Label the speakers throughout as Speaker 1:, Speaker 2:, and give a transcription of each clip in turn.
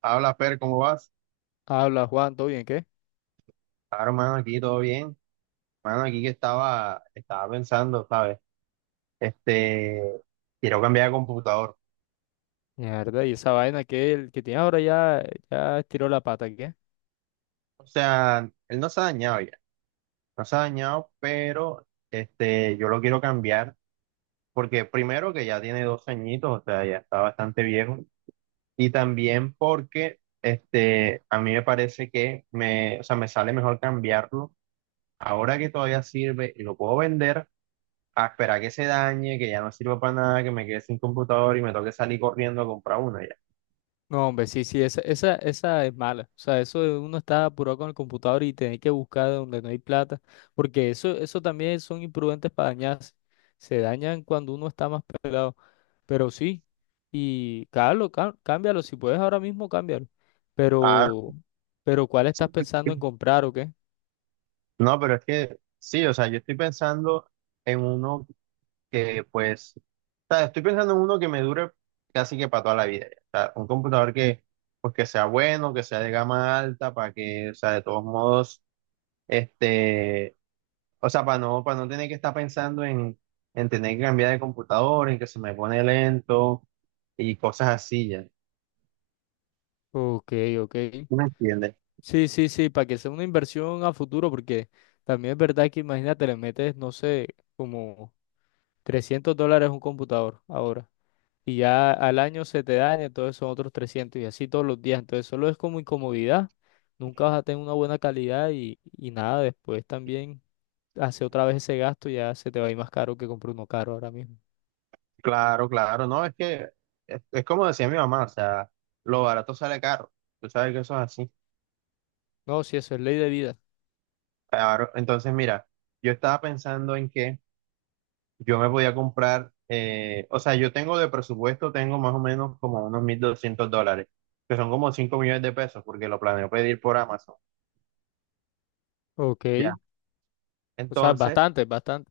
Speaker 1: Habla, Fer, ¿cómo vas?
Speaker 2: Habla Juan, ¿todo bien? ¿Qué?
Speaker 1: Claro, mano, aquí todo bien. Mano, aquí que estaba pensando, ¿sabes? Este, quiero cambiar de computador.
Speaker 2: Mierda, y esa vaina que el que tiene ahora ya, ya estiró la pata, ¿qué?
Speaker 1: O sea, él no se ha dañado ya, no se ha dañado, pero este, yo lo quiero cambiar porque primero que ya tiene 2 añitos, o sea, ya está bastante viejo. Y también porque este, a mí me parece que me, o sea, me sale mejor cambiarlo ahora que todavía sirve y lo puedo vender a esperar que se dañe, que ya no sirva para nada, que me quede sin computador y me toque salir corriendo a comprar uno ya.
Speaker 2: No, hombre, sí, sí, esa, esa es mala. O sea, eso de uno está apurado con el computador y tener que buscar donde no hay plata. Porque eso también son imprudentes para dañarse. Se dañan cuando uno está más pelado. Pero sí, y cámbialo, cámbialo. Si puedes ahora mismo, cámbialo.
Speaker 1: Ah,
Speaker 2: Pero, pero ¿cuál
Speaker 1: sí,
Speaker 2: estás pensando en comprar o qué?
Speaker 1: no, pero es que sí, o sea, yo estoy pensando en uno que pues, o sea, estoy pensando en uno que me dure casi que para toda la vida, ya. O sea, un computador que pues que sea bueno, que sea de gama alta, para que, o sea, de todos modos, este, o sea, para no tener que estar pensando en tener que cambiar de computador, en que se me pone lento y cosas así ya.
Speaker 2: Ok, ok.
Speaker 1: ¿Sí? ¿Me entiendes?
Speaker 2: Sí, sí, sí, para que sea una inversión a futuro, porque también es verdad que imagínate, le metes, no sé, como $300 a un computador ahora, y ya al año se te daña, entonces son otros 300 y así todos los días, entonces solo es como incomodidad, nunca vas a tener una buena calidad y nada, después también hace otra vez ese gasto, ya se te va a ir más caro que comprar uno caro ahora mismo.
Speaker 1: Claro, claro, no, es que es como decía mi mamá, o sea, lo barato sale caro, tú sabes que eso es así.
Speaker 2: No, sí, eso es ley de vida.
Speaker 1: Claro, entonces mira, yo estaba pensando en que yo me podía comprar, o sea, yo tengo de presupuesto, tengo más o menos como unos 1.200 dólares, que son como 5 millones de pesos, porque lo planeo pedir por Amazon,
Speaker 2: Ok,
Speaker 1: ya.
Speaker 2: o sea,
Speaker 1: Entonces,
Speaker 2: bastante, bastante.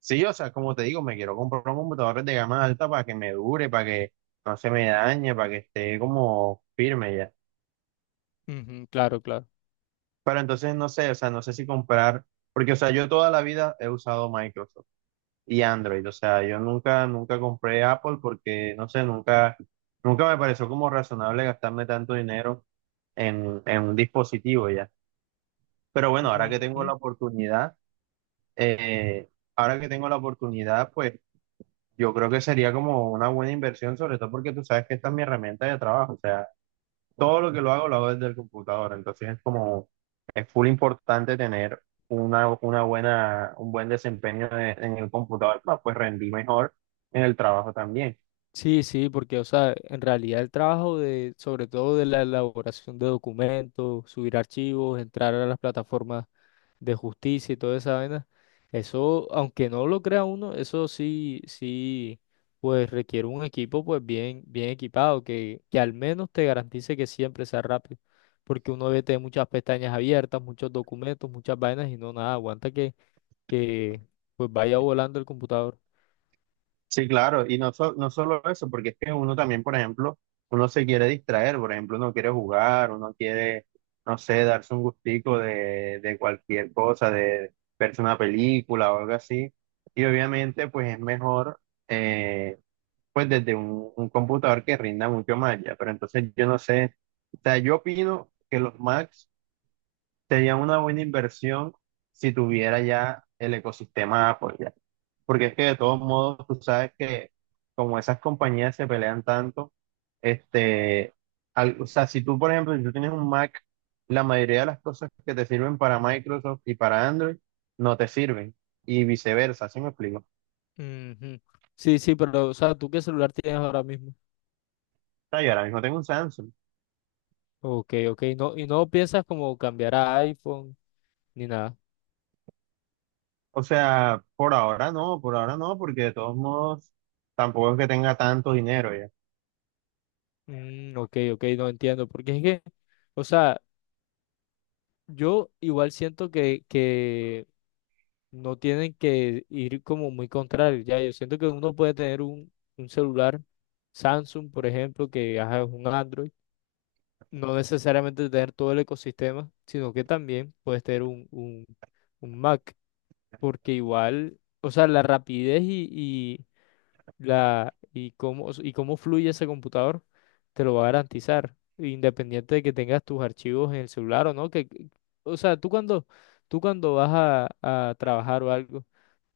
Speaker 1: sí, o sea, como te digo, me quiero comprar un computador de gama alta para que me dure, para que no se me dañe, para que esté como firme.
Speaker 2: Ujú, claro, claro.
Speaker 1: Pero entonces no sé, o sea, no sé si comprar, porque, o sea, yo toda la vida he usado Microsoft y Android, o sea, yo nunca, nunca compré Apple porque, no sé, nunca, nunca me pareció como razonable gastarme tanto dinero en un dispositivo ya. Pero bueno, ahora que tengo
Speaker 2: Ujú.
Speaker 1: la oportunidad, eh, ahora que tengo la oportunidad, pues yo creo que sería como una buena inversión, sobre todo porque tú sabes que esta es mi herramienta de trabajo, o sea todo lo que lo hago desde el computador. Entonces es como, es full importante tener una buena, un buen desempeño en el computador, para pues rendir mejor en el trabajo también.
Speaker 2: Sí, sí, porque, o sea, en realidad el trabajo de, sobre todo de la elaboración de documentos, subir archivos, entrar a las plataformas de justicia y toda esa vaina, eso, aunque no lo crea uno, eso sí, sí, pues requiere un equipo pues bien, bien equipado, que al menos te garantice que siempre sea rápido, porque uno ve te muchas pestañas abiertas, muchos documentos, muchas vainas y no nada, aguanta que pues vaya volando el computador.
Speaker 1: Sí, claro, y no, no solo eso, porque es que uno también, por ejemplo, uno se quiere distraer, por ejemplo, uno quiere jugar, uno quiere, no sé, darse un gustico de cualquier cosa, de verse una película o algo así. Y obviamente, pues es mejor, eh, pues desde un computador que rinda mucho más ya. Pero entonces yo no sé, o sea, yo opino que los Macs serían una buena inversión si tuviera ya el ecosistema Apple ya. Porque es que de todos modos, tú sabes que como esas compañías se pelean tanto, este, o sea, si tú, por ejemplo, si tú tienes un Mac, la mayoría de las cosas que te sirven para Microsoft y para Android no te sirven. Y viceversa, ¿sí me explico? O
Speaker 2: Ujú. Sí, sí, pero, o sea, ¿tú qué celular tienes ahora mismo?
Speaker 1: sea, yo ahora mismo tengo un Samsung.
Speaker 2: Ok, ok, no, y no piensas como cambiar a iPhone ni nada.
Speaker 1: O sea, por ahora no, porque de todos modos tampoco es que tenga tanto dinero ya.
Speaker 2: Mm, ok, ok, no entiendo, porque es que, o sea, yo igual siento que no tienen que ir como muy contrario, ya, yo siento que uno puede tener un celular Samsung, por ejemplo, que ajá, es un Android, no necesariamente tener todo el ecosistema, sino que también puedes tener un Mac. Porque igual, o sea, la rapidez y la y cómo fluye ese computador te lo va a garantizar, independiente de que tengas tus archivos en el celular o no, que o sea, tú cuando vas a trabajar o algo,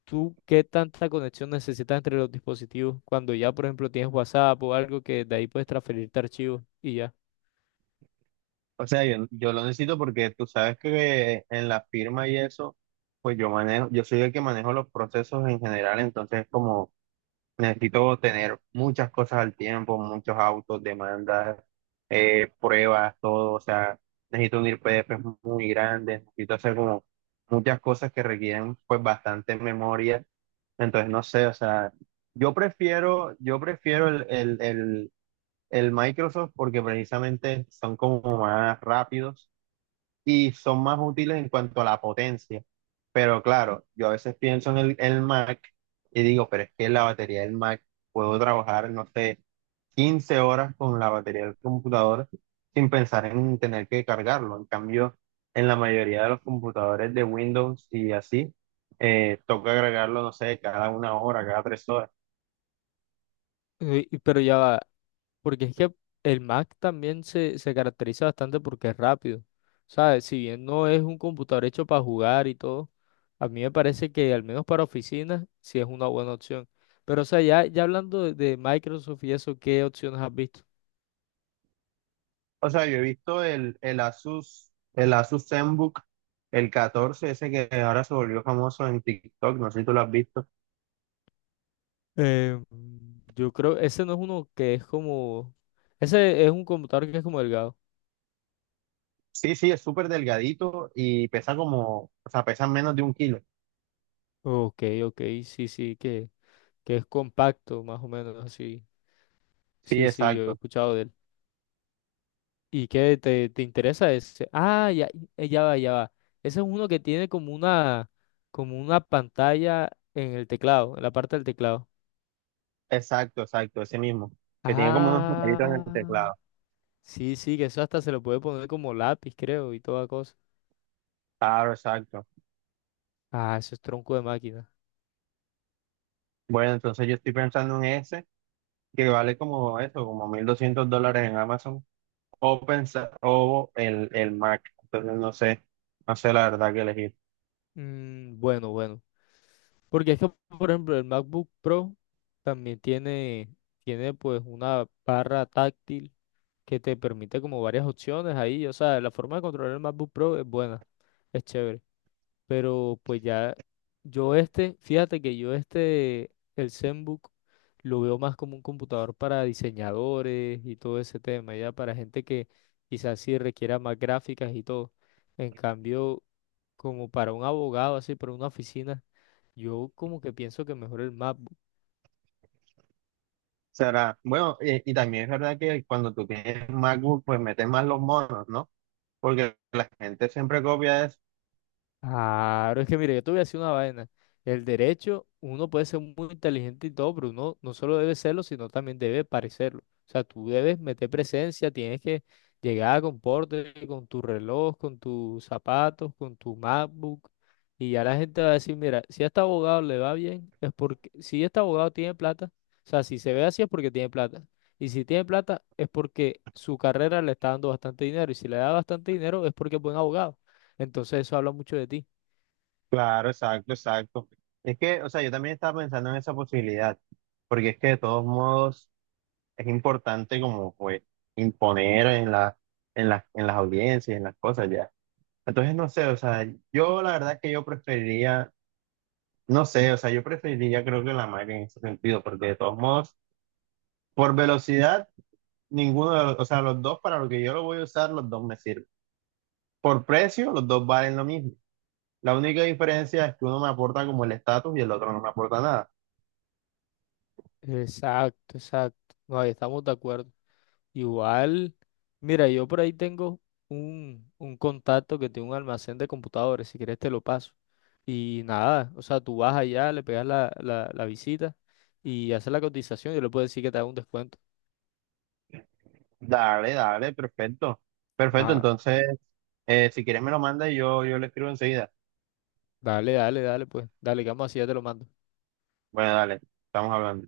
Speaker 2: tú qué tanta conexión necesitas entre los dispositivos cuando ya, por ejemplo, tienes WhatsApp o algo que de ahí puedes transferirte archivos y ya.
Speaker 1: O sea, yo lo necesito porque tú sabes que en la firma y eso, pues yo manejo, yo soy el que manejo los procesos en general, entonces como necesito tener muchas cosas al tiempo, muchos autos, demandas, pruebas, todo. O sea, necesito unir PDFs muy grandes, necesito hacer como muchas cosas que requieren pues bastante memoria. Entonces, no sé, o sea, yo prefiero el Microsoft porque precisamente son como más rápidos y son más útiles en cuanto a la potencia. Pero claro, yo a veces pienso en el Mac y digo, pero es que la batería del Mac puedo trabajar, no sé, 15 horas con la batería del computador sin pensar en tener que cargarlo. En cambio, en la mayoría de los computadores de Windows y así, toca agregarlo, no sé, cada 1 hora, cada 3 horas.
Speaker 2: Pero ya va, porque es que el Mac también se caracteriza bastante porque es rápido. ¿Sabes? Si bien no es un computador hecho para jugar y todo, a mí me parece que al menos para oficinas sí es una buena opción. Pero, o sea, ya, ya hablando de Microsoft y eso, ¿qué opciones has visto?
Speaker 1: O sea, yo he visto el Asus ZenBook, el 14 ese que ahora se volvió famoso en TikTok, no sé si tú lo has visto.
Speaker 2: Eh, yo creo, ese no es uno que es como, ese es un computador que es como delgado.
Speaker 1: Sí, sí, es súper delgadito y pesa como, o sea, pesa menos de 1 kilo.
Speaker 2: Ok, ok, sí, sí, que es compacto, más o menos así.
Speaker 1: Sí,
Speaker 2: Sí, sí, yo he escuchado. ¿Y qué te, te interesa ese? Ah, ya, ya va, ya va. Ese es uno que tiene como una pantalla en el teclado, en la parte del teclado.
Speaker 1: exacto, ese mismo, que tiene como unos numeritos en
Speaker 2: Ah,
Speaker 1: el teclado.
Speaker 2: sí, sí, que eso hasta se lo puede poner como lápiz, creo, y toda cosa.
Speaker 1: Claro, exacto.
Speaker 2: Ah, eso es tronco de máquina.
Speaker 1: Bueno, entonces yo estoy pensando en ese, que vale como eso, como 1.200 dólares en Amazon, o, pensar, o el Mac, entonces no sé, no sé la verdad que elegir.
Speaker 2: Mm, bueno, bueno. Porque es que, por ejemplo, el MacBook Pro también tiene, tiene pues una barra táctil que te permite como varias opciones ahí. O sea, la forma de controlar el MacBook Pro es buena, es chévere. Pero pues ya yo este, fíjate que yo este, el ZenBook, lo veo más como un computador para diseñadores y todo ese tema, ya para gente que quizás sí requiera más gráficas y todo. En cambio, como para un abogado, así, para una oficina, yo como que pienso que mejor el MacBook.
Speaker 1: Será, bueno, y, también es verdad que cuando tú tienes MacBook, pues metes más los monos, ¿no? Porque la gente siempre copia eso.
Speaker 2: Claro, es que mire, yo te voy a decir una vaina. El derecho, uno puede ser muy inteligente y todo, pero uno no solo debe serlo, sino también debe parecerlo. O sea, tú debes meter presencia, tienes que llegar con porte, con tu reloj, con tus zapatos, con tu MacBook. Y ya la gente va a decir, mira, si a este abogado le va bien, es porque, si este abogado tiene plata, o sea, si se ve así es porque tiene plata. Y si tiene plata es porque su carrera le está dando bastante dinero. Y si le da bastante dinero es porque es buen abogado. Entonces eso habla mucho de ti.
Speaker 1: Claro, exacto, exacto. Es que, o sea, yo también estaba pensando en esa posibilidad, porque es que de todos modos es importante como pues imponer en la, en las audiencias, en las cosas ya. Entonces, no sé, o sea, yo la verdad es que yo preferiría, no sé, o sea, yo preferiría creo que la Mac en ese sentido, porque de todos modos, por velocidad. Ninguno de los, o sea, los dos para lo que yo lo voy a usar, los dos me sirven. Por precio, los dos valen lo mismo. La única diferencia es que uno me aporta como el estatus y el otro no me aporta nada.
Speaker 2: Exacto, exacto. No, ahí estamos de acuerdo. Igual, mira, yo por ahí tengo un contacto que tiene un almacén de computadores, si quieres te lo paso. Y nada, o sea, tú vas allá, le pegas la, la visita y haces la cotización y yo le puedo decir que te haga un descuento.
Speaker 1: Dale, dale, perfecto. Perfecto,
Speaker 2: Ah,
Speaker 1: entonces, si quieres me lo manda y yo le escribo enseguida.
Speaker 2: dale, dale, dale, pues, dale, que vamos así, ya te lo mando.
Speaker 1: Bueno, dale, estamos hablando.